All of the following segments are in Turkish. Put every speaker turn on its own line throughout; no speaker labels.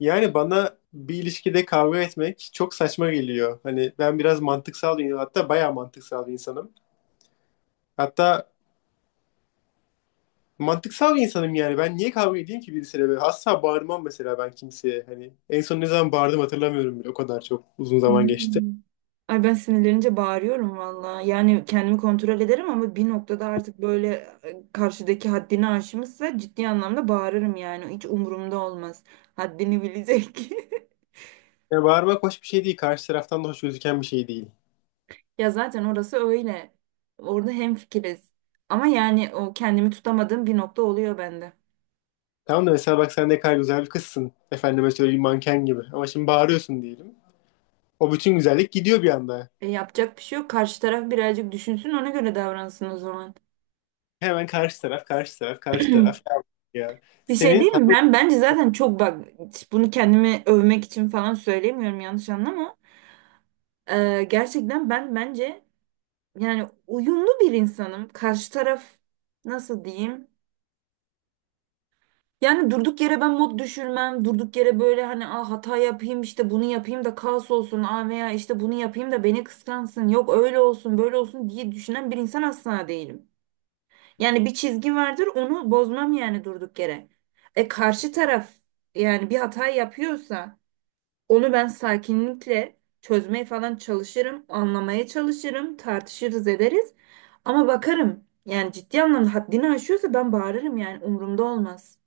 Yani bana bir ilişkide kavga etmek çok saçma geliyor. Hani ben biraz mantıksal bir, hatta bayağı mantıksal bir insanım. Hatta mantıksal bir insanım yani. Ben niye kavga edeyim ki birisiyle böyle? Asla bağırmam mesela ben kimseye. Hani en son ne zaman bağırdım hatırlamıyorum bile. O kadar çok uzun zaman geçti.
Hmm. Ay, ben sinirlenince bağırıyorum valla. Yani kendimi kontrol ederim ama bir noktada artık böyle karşıdaki haddini aşmışsa ciddi anlamda bağırırım yani. Hiç umurumda olmaz. Haddini bilecek.
Yani bağırmak hoş bir şey değil. Karşı taraftan da hoş gözüken bir şey değil.
Ya zaten orası öyle. Orada hemfikiriz. Ama yani o kendimi tutamadığım bir nokta oluyor bende.
Tamam da mesela bak sen ne kadar güzel bir kızsın. Efendime söyleyeyim manken gibi. Ama şimdi bağırıyorsun diyelim. O bütün güzellik gidiyor bir anda.
Yapacak bir şey yok. Karşı taraf birazcık düşünsün, ona göre davransın o zaman.
Hemen karşı taraf, karşı taraf, karşı taraf. Ya
Bir şey
senin
değil mi?
hanım
Ben bence zaten çok bak, bunu kendimi övmek için falan söylemiyorum, yanlış anlama. Gerçekten ben bence yani uyumlu bir insanım. Karşı taraf nasıl diyeyim? Yani durduk yere ben mod düşürmem. Durduk yere böyle hani ah hata yapayım, işte bunu yapayım da kaos olsun. Aa, veya işte bunu yapayım da beni kıskansın. Yok, öyle olsun böyle olsun diye düşünen bir insan asla değilim. Yani bir çizgi vardır, onu bozmam yani durduk yere. E, karşı taraf yani bir hata yapıyorsa onu ben sakinlikle çözmeye falan çalışırım, anlamaya çalışırım, tartışırız ederiz. Ama bakarım, yani ciddi anlamda haddini aşıyorsa ben bağırırım yani, umurumda olmaz.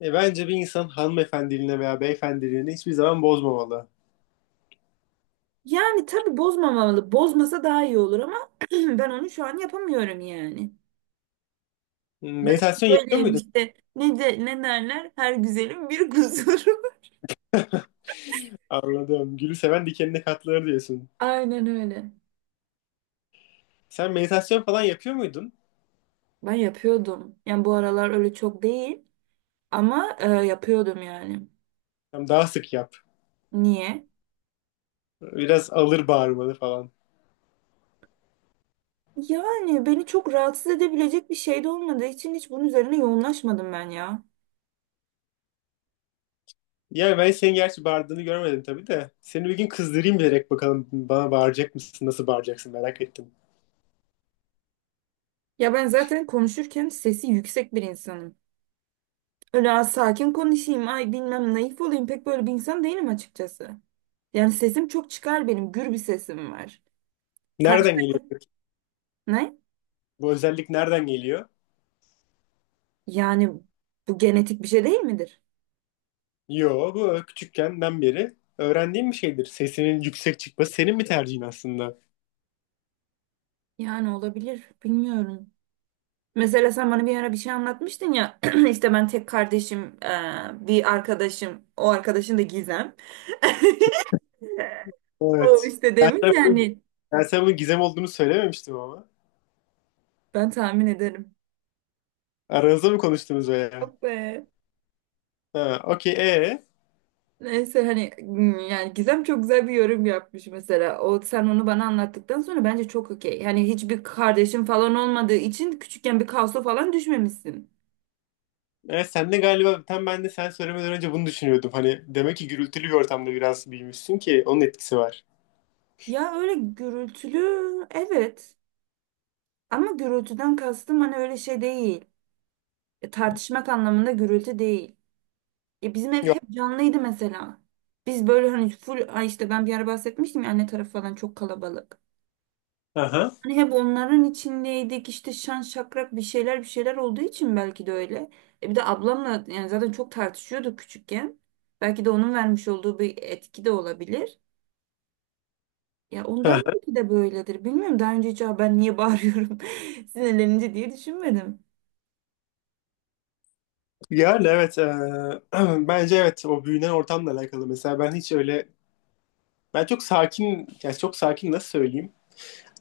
Bence bir insan hanımefendiliğine veya beyefendiliğine hiçbir zaman bozmamalı.
Yani tabii bozmamalı. Bozmasa daha iyi olur ama ben onu şu an yapamıyorum yani.
Hmm.
Ben de
Meditasyon yapıyor
böyleyim
muydun?
işte. Ne de ne derler? Her güzelin bir kusuru.
Anladım. Gülü seven dikenine katlanır diyorsun.
Aynen öyle.
Sen meditasyon falan yapıyor muydun?
Ben yapıyordum. Yani bu aralar öyle çok değil ama yapıyordum yani.
Tamam, daha sık yap.
Niye?
Biraz alır bağırmanı falan.
Yani beni çok rahatsız edebilecek bir şey de olmadığı için hiç bunun üzerine yoğunlaşmadım ben ya.
Yani ben senin gerçi bağırdığını görmedim tabii de. Seni bir gün kızdırayım bilerek bakalım bana bağıracak mısın? Nasıl bağıracaksın merak ettim.
Ya ben zaten konuşurken sesi yüksek bir insanım. Öyle "Aa, sakin konuşayım, ay bilmem naif olayım" pek böyle bir insan değilim açıkçası. Yani sesim çok çıkar benim, gür bir sesim var. Kaç,
Nereden geliyor peki?
ne?
Bu özellik nereden geliyor?
Yani bu genetik bir şey değil midir?
Yo, bu küçükkenden beri öğrendiğim bir şeydir. Sesinin yüksek çıkması senin bir tercihin aslında.
Yani olabilir, bilmiyorum. Mesela sen bana bir ara bir şey anlatmıştın ya, işte ben tek kardeşim, bir arkadaşım, o arkadaşın da Gizem. O
Evet.
işte
Ben
demiş
sana bunun,
yani
ben sana bunun gizem olduğunu söylememiştim ama.
ben tahmin ederim.
Aranızda mı konuştunuz veya?
Yok be.
Ha, okey. Ee?
Neyse hani yani Gizem çok güzel bir yorum yapmış mesela. O sen onu bana anlattıktan sonra bence çok okey. Hani hiçbir kardeşin falan olmadığı için küçükken bir kaosa falan düşmemişsin.
Sen de galiba tam ben de sen söylemeden önce bunu düşünüyordum. Hani demek ki gürültülü bir ortamda biraz büyümüşsün ki onun etkisi var.
Ya öyle gürültülü, evet. Ama gürültüden kastım hani öyle şey değil. Tartışmak anlamında gürültü değil. Bizim ev
Yok.
hep canlıydı mesela. Biz böyle hani full ay işte ben bir ara bahsetmiştim ya, anne tarafı falan çok kalabalık.
Aha.
Hani hep onların içindeydik, işte şan şakrak bir şeyler bir şeyler olduğu için belki de öyle. E, bir de ablamla yani zaten çok tartışıyorduk küçükken. Belki de onun vermiş olduğu bir etki de olabilir. Ya ondan
Aha.
belki de böyledir. Bilmiyorum, daha önce hiç "Aa, ben niye bağırıyorum sinirlenince" diye düşünmedim.
Yani evet. e, Bence evet, o büyünen ortamla alakalı. Mesela ben hiç öyle, ben çok sakin, yani çok sakin, nasıl söyleyeyim?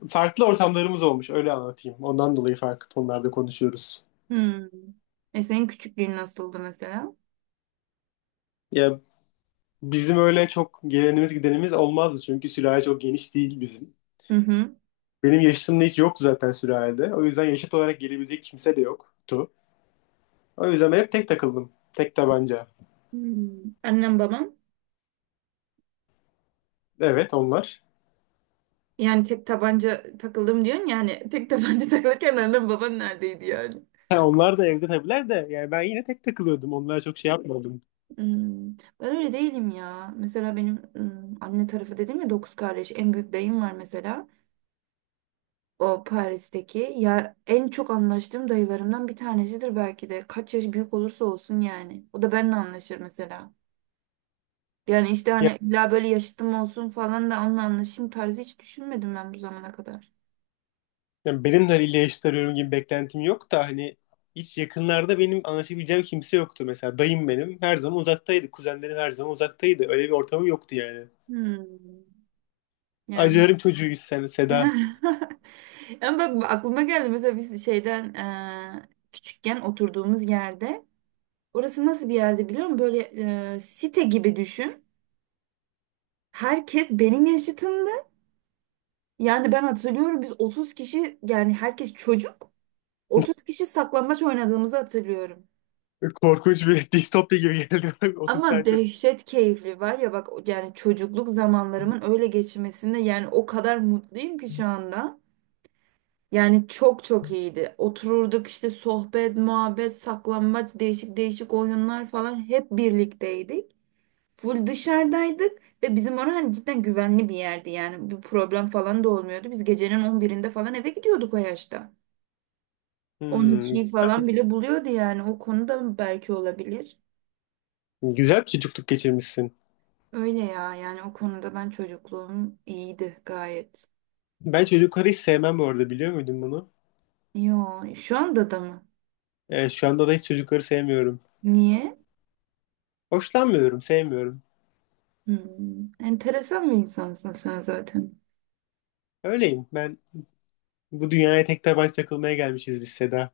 Farklı ortamlarımız olmuş, öyle anlatayım. Ondan dolayı farklı tonlarda konuşuyoruz.
Hmm. E, senin küçüklüğün nasıldı mesela?
Ya, bizim öyle çok gelenimiz gidenimiz olmazdı çünkü sülale çok geniş değil bizim.
Hı hı.
Benim yaşımda hiç yoktu zaten sülalede. O yüzden yaşıt olarak gelebilecek kimse de yoktu. O yüzden ben hep tek takıldım. Tek tabanca.
Hmm. Annem babam.
Evet, onlar.
Yani tek tabanca takıldım diyorsun, yani tek tabanca takılırken annem baban neredeydi yani?
Ha, onlar da evde tabiler de yani ben yine tek takılıyordum. Onlar çok şey yapmadım.
Hmm. Ben öyle değilim ya. Mesela benim anne tarafı dedim ya, dokuz kardeş. En büyük dayım var mesela. O Paris'teki. Ya en çok anlaştığım dayılarımdan bir tanesidir belki de. Kaç yaş büyük olursa olsun yani. O da benimle anlaşır mesela. Yani işte
Ya-
hani illa böyle yaşıtım olsun falan da onunla anlaşayım tarzı hiç düşünmedim ben bu zamana kadar.
Yani, benim haliyle yaşıt arıyorum gibi beklentim yok da, hani hiç yakınlarda benim anlaşabileceğim kimse yoktu. Mesela dayım benim her zaman uzaktaydı. Kuzenlerim her zaman uzaktaydı. Öyle bir ortamım yoktu yani.
Hmm. Yani.
Acılarım çocuğuyuz sen Seda.
Ama bak aklıma geldi, mesela biz şeyden küçükken oturduğumuz yerde, orası nasıl bir yerde biliyor musun? Böyle site gibi düşün. Herkes benim yaşıtımdı. Yani ben hatırlıyorum biz 30 kişi, yani herkes çocuk. 30 kişi saklambaç oynadığımızı hatırlıyorum.
Korkunç bir distopya gibi geldi. 30 tane
Ama
çocuk.
dehşet keyifli, var ya bak, yani çocukluk zamanlarımın öyle geçmesinde yani o kadar mutluyum ki şu anda. Yani çok çok iyiydi. Otururduk işte, sohbet, muhabbet, saklambaç, değişik değişik oyunlar falan, hep birlikteydik. Full dışarıdaydık ve bizim orası hani cidden güvenli bir yerdi, yani bir problem falan da olmuyordu. Biz gecenin 11'inde falan eve gidiyorduk o yaşta.
Hmm,
12'yi
güzel
falan
mi?
bile buluyordu, yani o konuda belki olabilir.
Güzel bir çocukluk geçirmişsin.
Öyle ya, yani o konuda ben çocukluğum iyiydi gayet.
Ben çocukları hiç sevmem bu arada, biliyor muydun bunu?
Yo, şu anda da mı?
Evet, şu anda da hiç çocukları sevmiyorum.
Niye?
Hoşlanmıyorum, sevmiyorum.
Hmm, enteresan bir insansın sen zaten.
Öyleyim. Ben bu dünyaya tek tabanca takılmaya gelmişiz biz Seda.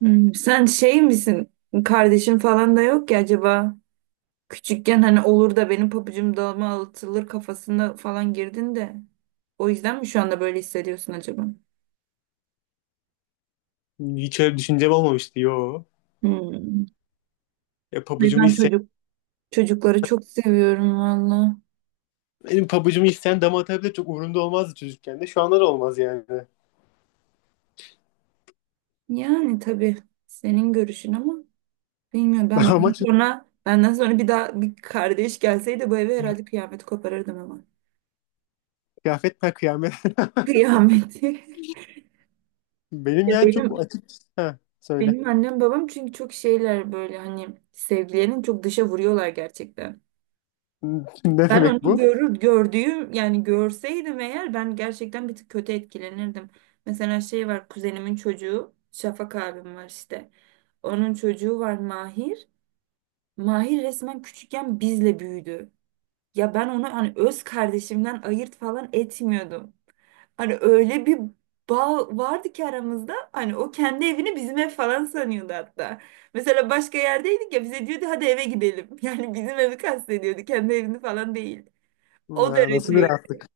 Hmm, sen şey misin? Kardeşin falan da yok ki, acaba küçükken hani olur da benim pabucum dağıma atılır kafasına falan girdin de, o yüzden mi şu anda böyle hissediyorsun acaba?
Hiç öyle bir düşüncem olmamıştı. Yo.
Hmm.
Ya,
Ay,
pabucumu
ben
isteyen,
çocuk, çocukları çok seviyorum valla.
benim pabucumu isteyen dama atabilir, çok umurumda olmazdı çocukken de. Şu anda da olmaz yani.
Yani tabii senin görüşün ama bilmiyorum, ben
Ama
benden
çocuk-
sonra benden sonra bir daha bir kardeş gelseydi bu eve herhalde kıyameti koparırdım ama.
Kıyafet per kıyamet.
Kıyameti.
Benim
Ya
yani çok
benim
açık. Ha, söyle.
benim annem babam çünkü çok şeyler böyle hani sevgilerini çok dışa vuruyorlar gerçekten.
Ne
Ben
demek
onu
bu?
görür, gördüğüm yani görseydim eğer, ben gerçekten bir tık kötü etkilenirdim. Mesela şey var, kuzenimin çocuğu Şafak abim var işte. Onun çocuğu var, Mahir. Mahir resmen küçükken bizle büyüdü. Ya ben onu hani öz kardeşimden ayırt falan etmiyordum. Hani öyle bir bağ vardı ki aramızda. Hani o kendi evini bizim ev falan sanıyordu hatta. Mesela başka yerdeydik ya, bize diyordu hadi eve gidelim. Yani bizim evi kastediyordu, kendi evini falan değil. O
Ha, nasıl bir
dereceydi.
rahatlık?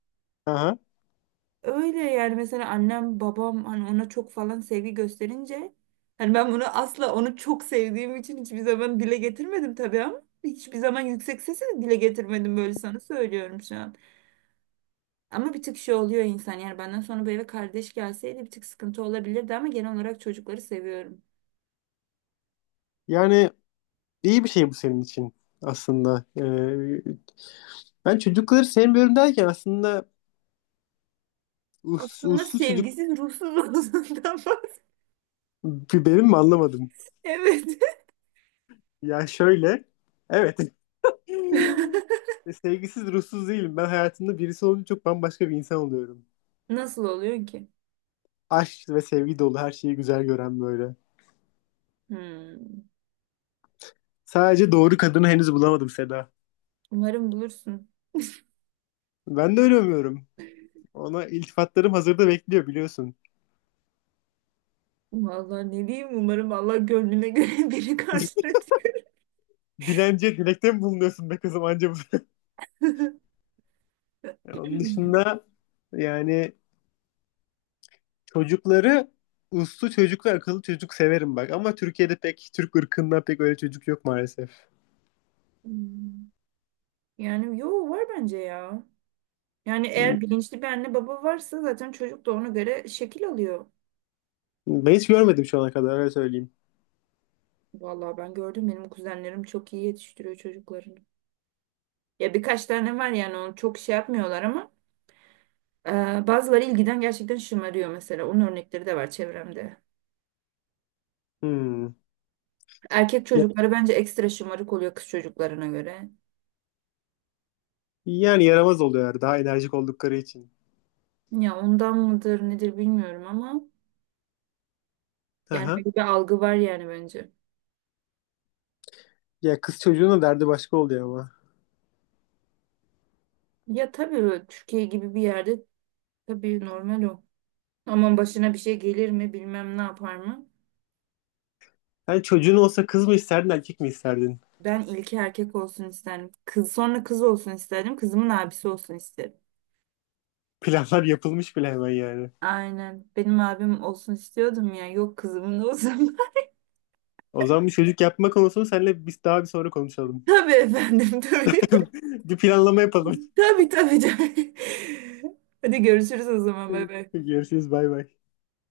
Aha.
Öyle yani, mesela annem babam hani ona çok falan sevgi gösterince hani ben bunu asla, onu çok sevdiğim için hiçbir zaman dile getirmedim tabii, ama hiçbir zaman yüksek sesle de dile getirmedim, böyle sana söylüyorum şu an. Ama bir tık şey oluyor insan, yani benden sonra bu eve kardeş gelseydi bir tık sıkıntı olabilirdi, ama genel olarak çocukları seviyorum.
Yani iyi bir şey bu senin için aslında. Ben çocukları sevmiyorum derken aslında uslu,
Aslında
uslu çocuk
sevgisiz ruhsuz olduğundan bahsediyorum.
bir benim mi, anlamadım.
Evet.
Ya şöyle, evet. Sevgisiz, ruhsuz değilim. Ben hayatımda birisi olunca çok bambaşka bir insan oluyorum.
Nasıl oluyor ki?
Aşk ve sevgi dolu, her şeyi güzel gören böyle.
Hmm.
Sadece doğru kadını henüz bulamadım Seda.
Umarım bulursun.
Ben de öyle umuyorum. Ona iltifatlarım hazırda bekliyor biliyorsun.
Vallahi ne diyeyim, umarım Allah gönlüne göre biri karşılatır.
Dilenciye dilekte mi bulunuyorsun be kızım anca bu Onun dışında yani çocukları, uslu çocuklar, akıllı çocuk severim bak. Ama Türkiye'de pek, Türk ırkında pek öyle çocuk yok maalesef.
Hmm. Yani yo, var bence ya. Yani eğer bilinçli bir anne baba varsa zaten çocuk da ona göre şekil alıyor.
Ben hiç görmedim şu ana kadar, öyle söyleyeyim.
Vallahi ben gördüm, benim kuzenlerim çok iyi yetiştiriyor çocuklarını. Ya birkaç tane var, yani onu çok şey yapmıyorlar ama bazıları ilgiden gerçekten şımarıyor mesela. Onun örnekleri de var çevremde.
Hmm.
Erkek
Ya-
çocukları bence ekstra şımarık oluyor kız çocuklarına göre.
Yani yaramaz oluyorlar daha enerjik oldukları için.
Ya ondan mıdır nedir bilmiyorum ama yani
Aha.
böyle bir algı var yani bence.
Ya, kız çocuğunun derdi başka oluyor ama.
Ya tabii, öyle Türkiye gibi bir yerde tabii normal o. Ama başına bir şey gelir mi bilmem, ne yapar mı?
Sen çocuğun olsa kız mı isterdin, erkek mi isterdin?
Ben ilki erkek olsun isterdim. Kız, sonra kız olsun isterdim. Kızımın abisi olsun isterim.
Planlar yapılmış bile hemen yani.
Aynen. Benim abim olsun istiyordum ya. Yok, kızımın olsun.
O zaman bir çocuk yapma konusunu seninle biz daha bir sonra konuşalım.
Tabii efendim, tabii.
Bir planlama yapalım.
Tabii tabii tabii. Hadi görüşürüz o zaman bebe.
Görüşürüz, bay bay.